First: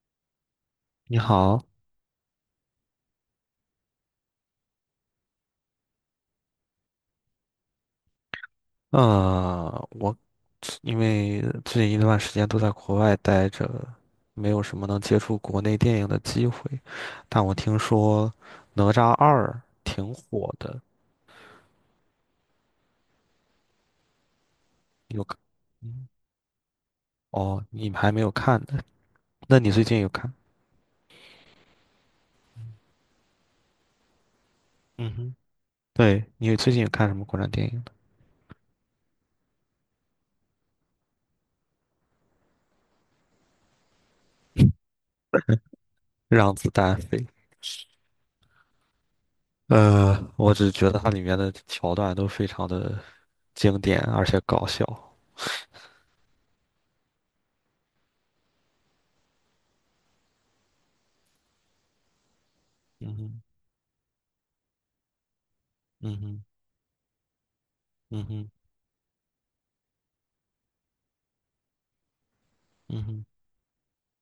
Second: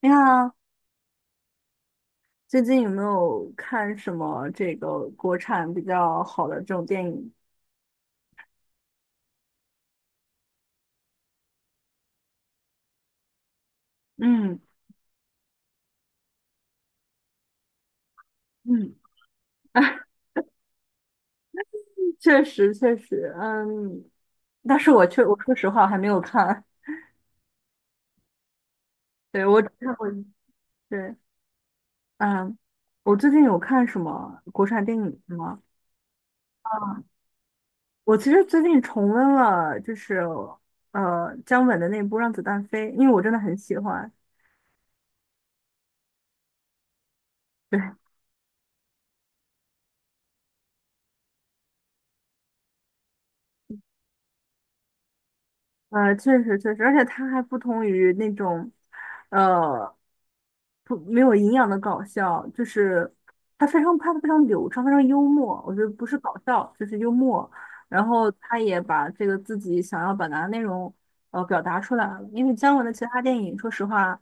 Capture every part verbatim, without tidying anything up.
你好，你好，最近有没有看什么这个国产比较好的这种电影？呃，我因为最近一段时间都在国外待着，没嗯有什么能接触国内电影的机会，但我听说《哪嗯，吒二》挺火的，确实确实，嗯，但是我你确有看？我说实话我还没嗯有看。哦，你还没有看呢？对，那我只你最看近有过一。看？对，嗯，我最近有看什么国产电嗯影哼，吗？对，你最近有啊，看什么国产电影呢我其实最近重温了，就是呃姜文的那部《让子弹飞》，因为我真的很喜欢。让子弹飞》。对呃，我只觉得它里面的桥段都非常的经典，而且搞笑。呃，确实确实，而且他还不同于那种，呃，不没有营养的搞笑，就是嗯哼，他非常拍的非常流畅，非常幽默。我觉得不嗯是搞哼，笑，就是幽默。然嗯后哼，他也把这个自己想要表达的内容，呃，表达出来了。因为姜文的嗯其他哼。电影，说实话，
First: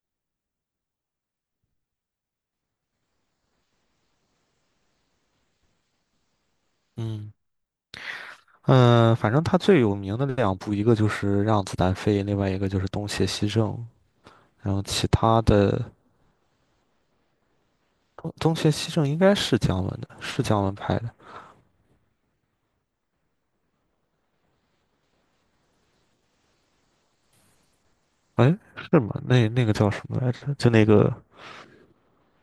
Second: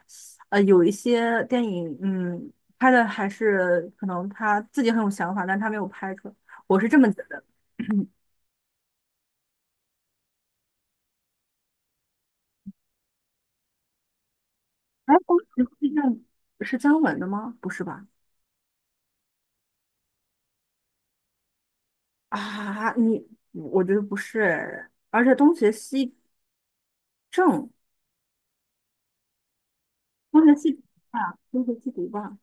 呃，有一些电影，嗯，拍的还是可能他自己很有想法，但他没有拍出来。我是这么觉嗯，得。呃，反正他最有名的两部，一个就是《让子弹飞》，另外一个就是《东邪西正》。然后其哎，当他时的地震是姜文的吗？不是吧？哦东邪西正》应该是姜文的，是姜文拍的。啊，你嗯我觉得不是，而且东邪西正，哎，是吗？那那个叫什么来东邪着？就西毒那个吧，东邪西毒吧，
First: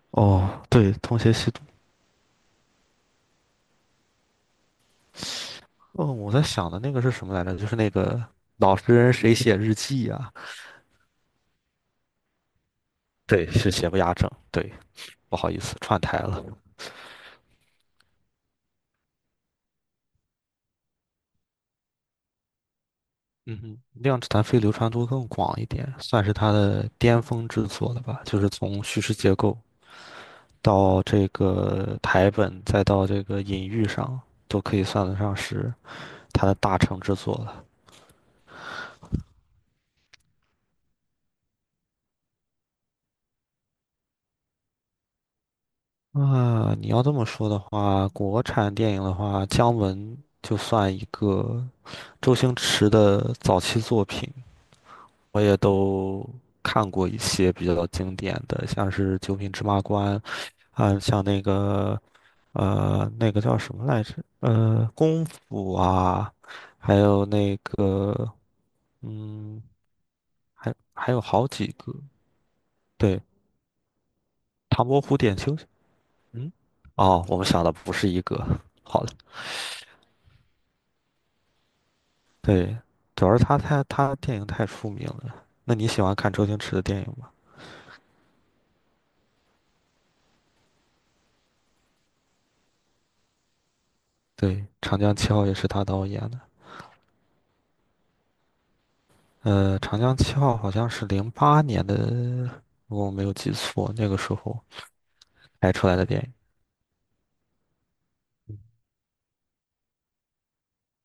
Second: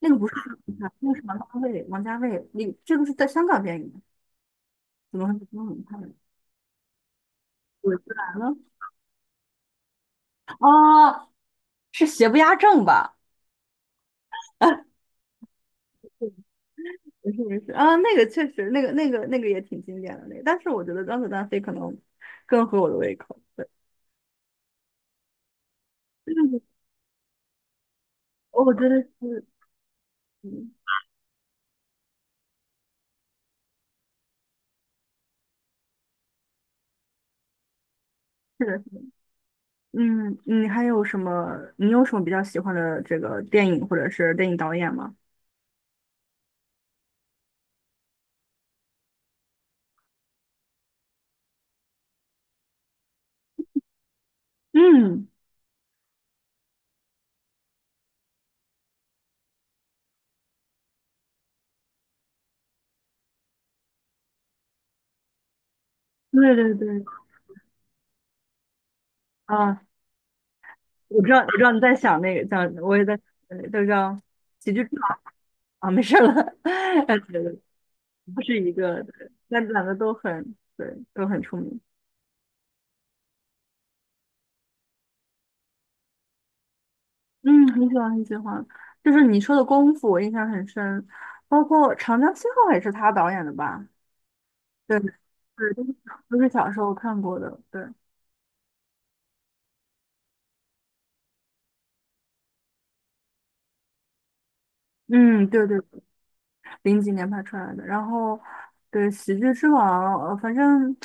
那个不是哦，神探，对，那个《东是邪王家西毒》。卫，王家卫，你这个是在香港电影，怎么会是中文看哦，的？我在想的那个是什么来着？就是那鬼子个来了。老实人谁写日记呀、哦，是邪不压正吧？对，是邪不压正。啊，对，不好意思，串台了。不是不是啊，那个确实，那个那个那个也挺经典的那个，但是我觉得《让子弹飞》可能更合我的胃口。嗯对。哼，《量子弹飞》流传度更广一点，算 就是他是的巅峰之作了吧？就是我从觉得叙事结是，构。嗯。到这个台本，再到这个隐喻上，都可以算得上是他的大成之作了。嗯，你还有什么？你有什么比较喜欢的这个电影或者是电影导演吗？啊，你要这么说的话，国产电影的话，姜文就算一个周星驰的早期作品，嗯，我也都看过一些比较经典的，像是《九品芝麻官》啊，像那个呃，那个叫什么来着？呃，功夫啊，对对还对，有那个嗯。啊，还还有我知道，好我知几道你个，在想那个，想我也在，对，呃都叫喜剧唐之伯虎王点秋香，啊。没事了。嗯，呃哦，我对们对。想的不是一不个，是一好个，了，对那两个都很，对，都很出名。对，主要是他太他电影太出名了。那你喜欢看周星驰的电影吗？嗯，很喜欢，很喜欢。就是你说的《功夫》，我印象很深，包括《长江七号》也是他导演的吧？对，《长对，对，江七号》也是他都是导演小都的。是小时候看过的。对，呃，《长江七号》好像是零八年的，如果我没有记错，那个时候嗯，对拍对。出来的电影。零几年拍出来的。然后对《喜剧之王》，呃，反正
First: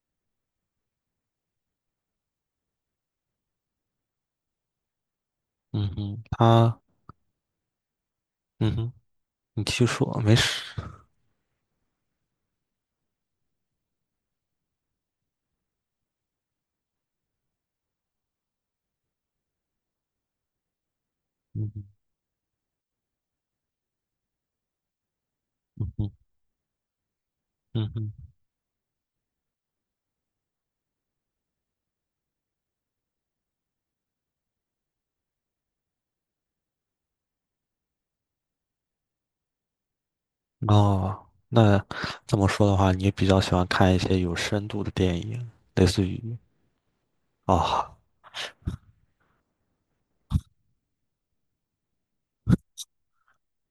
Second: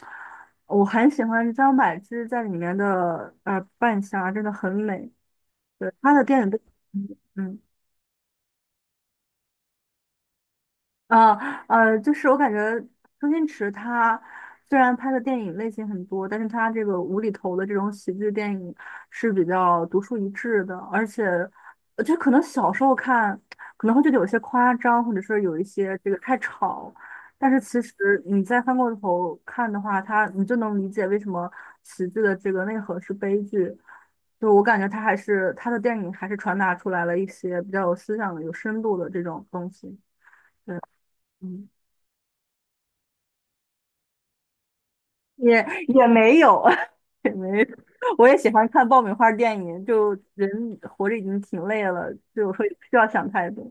我很喜欢张柏芝在里面的呃扮相啊，真的很美。嗯对，她的哼，电影都，他，嗯。嗯嗯哼，你继续说，没事。啊，呃，就是我感觉周星驰他虽然拍的电影类型很多，但是他这个无厘头的这种喜剧电影是比较独树一帜的，而且嗯哼，呃就可能小时候看可能会觉得有些夸张，或者是有一嗯些这哼，个太吵，但是其嗯哼。实你再翻过头看的话，他你就能理解为什么喜剧的这个内核是悲剧。就我感觉他还是他的电影还是传达出来了一些比较有思想的、有深度的这种东西。哦，嗯。那这么说的话，你比较喜欢看一些有深度的电影，也类似也于没有，也没有，哦，我也喜欢看爆米花电影。就人活着已经挺累了，就会不需要想太多。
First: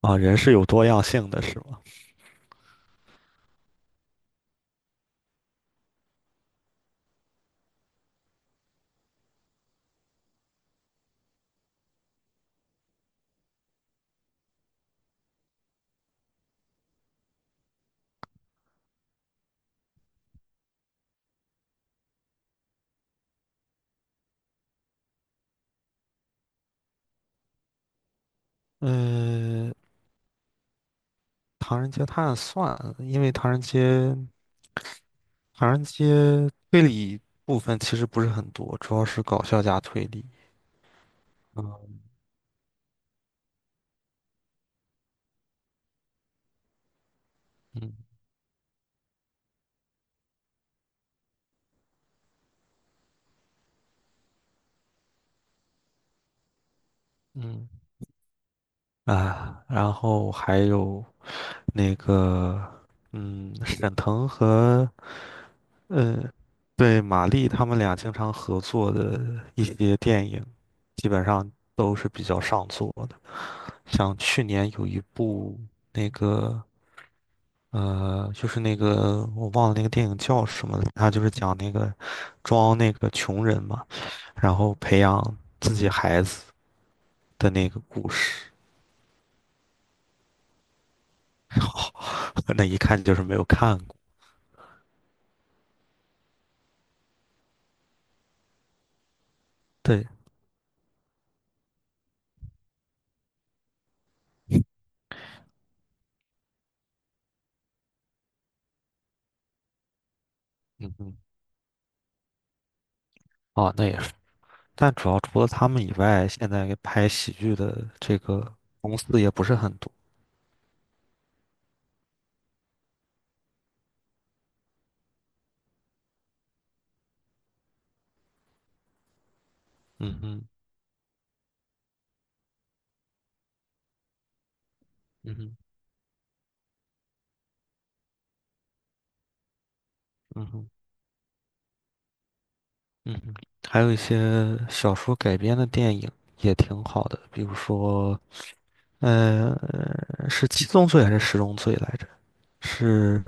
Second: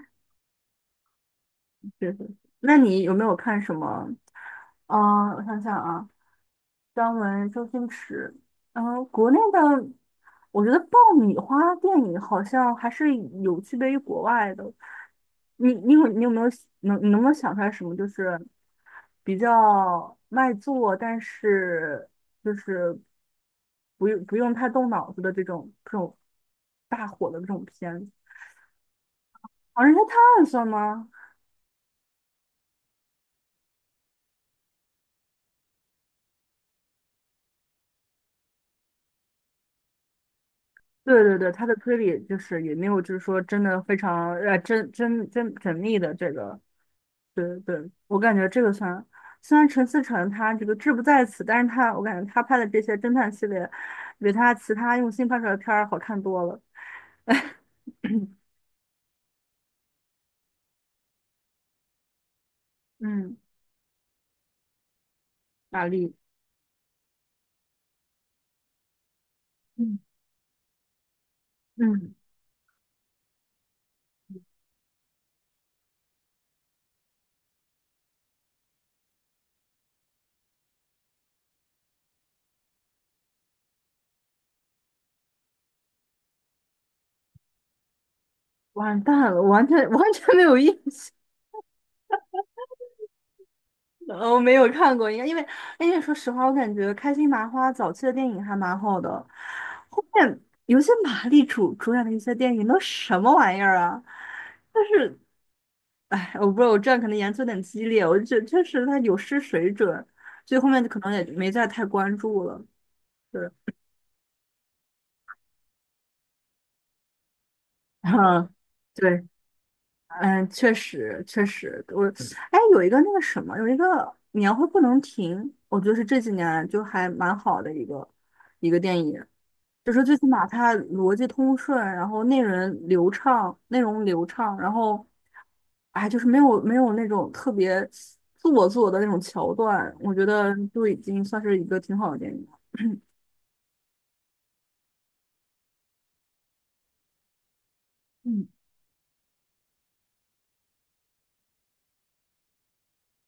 啊，人是有多样性的，是吗？确实。那你有没有看什么？嗯、我想想啊，张文、周星驰，然后国内的，我觉得爆米花电影好像还是有区别于国外的。你你有你有没有能你能不能想出来什么就是比较卖座，但是就是不用不用太动脑子的这种这种大火的这种片子？呃，《狼人杀探案算》吗？《唐人街探案》算，因为《唐人街》《唐人街》推理部分其实不是很多，主要是搞笑加推理。对对对，他的推嗯理就是也没有，就是说真的非常呃，真真真缜密的这个。对对，嗯我感觉这个算。虽然陈思诚他这个志不在此，但是他我感觉他拍的这些侦探系列，比他其他用心拍出来的片儿好看多了。嗯啊，然后还有那个嗯，嗯，沈腾和玛丽，呃，对，马丽他们俩经常合作的一些嗯电影，基本上都是嗯，比较上座的。像去年有一部那个呃，就是那个我忘了那个电影叫什么了，他就是讲那个装那个穷人嘛，然后培养自己孩子的那个故事，完蛋了，完全 完全没有印象。那一看就是没有看过。呃我没有看过，应该因为因为说实话，我感觉开心麻花早期的电影还蛮好的，后对，面有些马丽主主演的一些电影都什么玩意儿啊？哎，我不知道，我这样可能言辞有点激烈，我就觉得确实他有失水准，所以后面就嗯可能嗯，也没再太关注了。对。 哦，那也是。但主要除了他们以外，现在拍喜剧的 这嗯，个公司对，也不是很多。嗯，确实确实，我哎，有一个那个什么，有一个年会不能停，我觉得是这几年就还蛮好的一个一个电影。就是最嗯起哼，码它逻辑通顺，然后内容流畅，内容流畅，然后，嗯哼，哎，就是没有没有那种特别做作的那种桥段，我觉嗯得哼，就已经算是一个挺好的电影了。嗯哼，还有一些小说改编的电影也挺好的，比如说，嗯呃，是七宗罪还是十宗罪来着？是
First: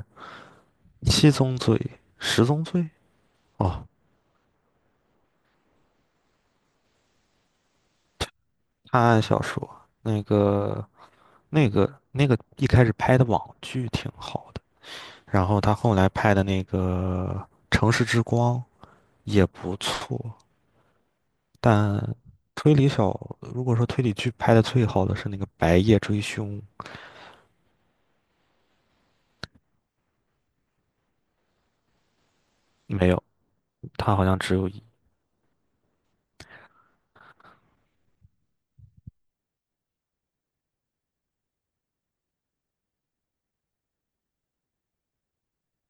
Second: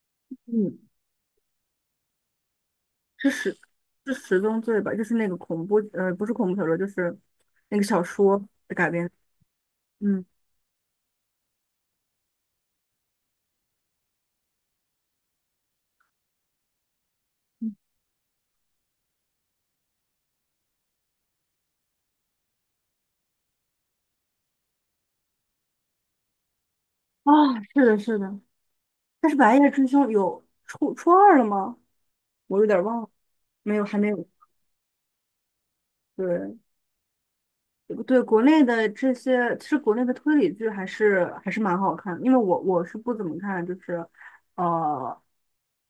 嗯，七宗罪、十宗罪？是十哦，是十宗罪吧？就是那个恐怖，呃，不是恐怖小说，就是那个小说的改探编。案小说，那嗯，个、那个、那个一开始拍的网剧挺好的，然后他后来拍的那个嗯，《城市之光》也不错，但推理小，如果说推理剧拍的最好的是那个《白夜追凶》，啊，是的，是的。但是《白夜追凶》有初初二了吗？我有点忘没了，有，没有，还没它好有。像只有一。对。对国内的这些，其实国内的推理剧还是还是蛮好看的，因为我我是不怎么看，就是呃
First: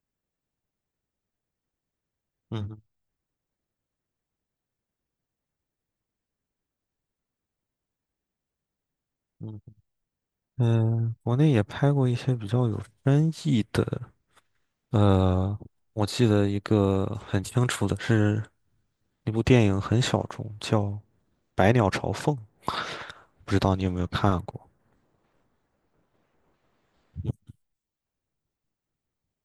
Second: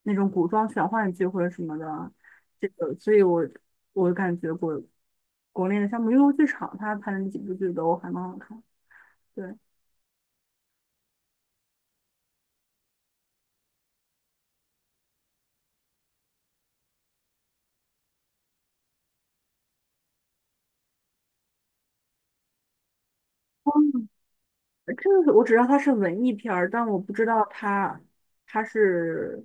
那种古装玄幻剧或者什么的，这嗯哼个，所以我我感觉国国内的像《木有剧场》，它拍的那几部剧都还蛮好看。对。嗯哼嗯，国内也拍过一些比较有深意的，呃，我记得一个很清楚的是那部电影很小众，叫《百鸟朝凤》，不知道你有没有看过这个是我只知道它是文艺片儿，但我不知道它它是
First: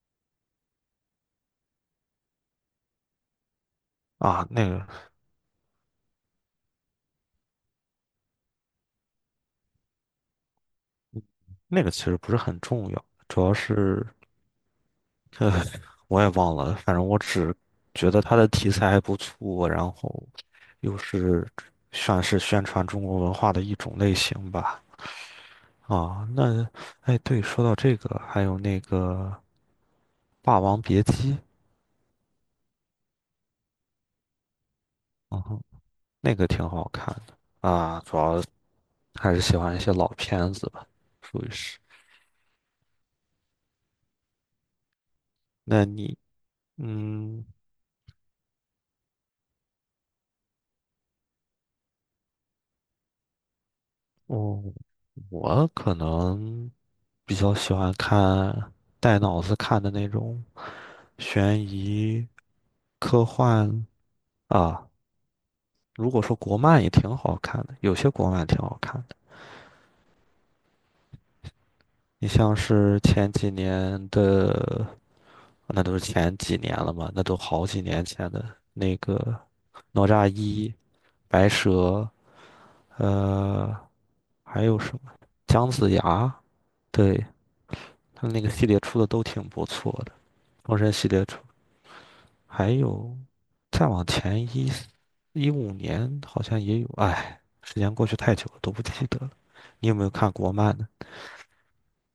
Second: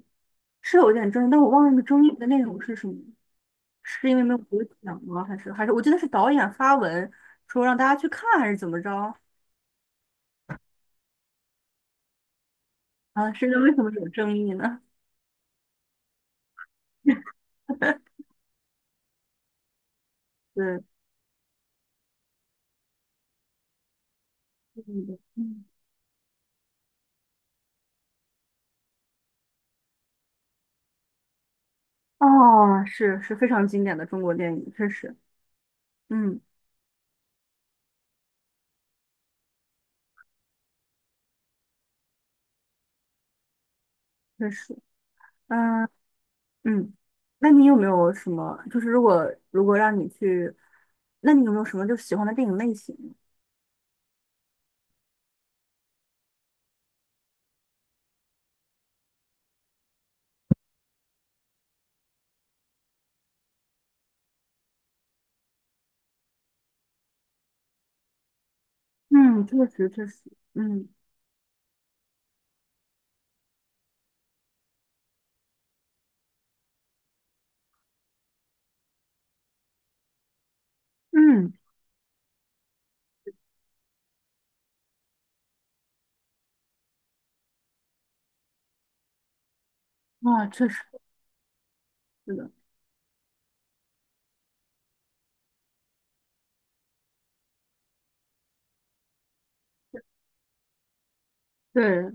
是有点争议，但我忘了那个争议的内容是什么，是因为没有啊？得那个奖吗？还是还是我记得是导演发文说让大家去看，还是怎么着？那个其实不是很重要，啊，主是要为什么是。有争议呢？我也忘了，反正我 只觉得它的题材还不错，然后对，又是算是宣传中国文化的一种类型吧。嗯嗯，啊，那，哎，对，说到这个，还有那个《霸王别姬》，哦，是是非常经典的中国电影，确实，嗯哼那嗯，个挺好看的啊，主要还是喜欢一些老片子吧，属于是。确实，那嗯你，嗯，嗯。那你有没有什么，就是如果如果让你去，那你有没有什么就喜欢的电影类型？哦，我可能比较喜欢看带脑子看的那种悬疑、科幻啊。如果说国漫也挺好看的，有些国漫挺好看的。嗯，确实确实，嗯你像是前几年的，那都是前几年了嘛，那都好几年前的那个《哪吒一》、《白嗯，蛇》，呃，还有什么《姜子牙》？对，他那个系列出的都挺不错的，啊，确实《封神》系列出，是的，还有再往前一一五年好像也有，哎，时间过去太久了，都不记得了。你有没有看国漫呢？对，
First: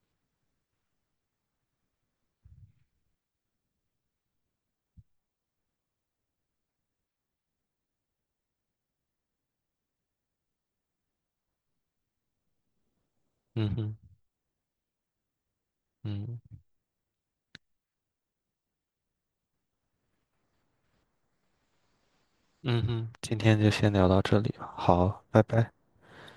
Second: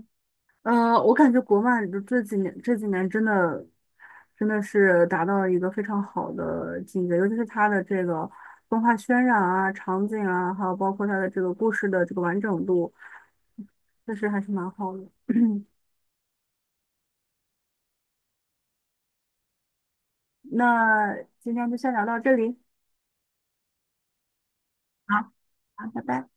呃，我感觉国漫就这几年这几年真的真的是达到了一个非常好的境界，尤其是它的这个动画渲染啊、场景啊，还有包括它的这个故事的这个完整度，嗯哼，确实还是蛮好的。嗯那今天就先聊到这里，嗯哼，今天就先聊到这里吧，好，好，拜拜。好，拜拜。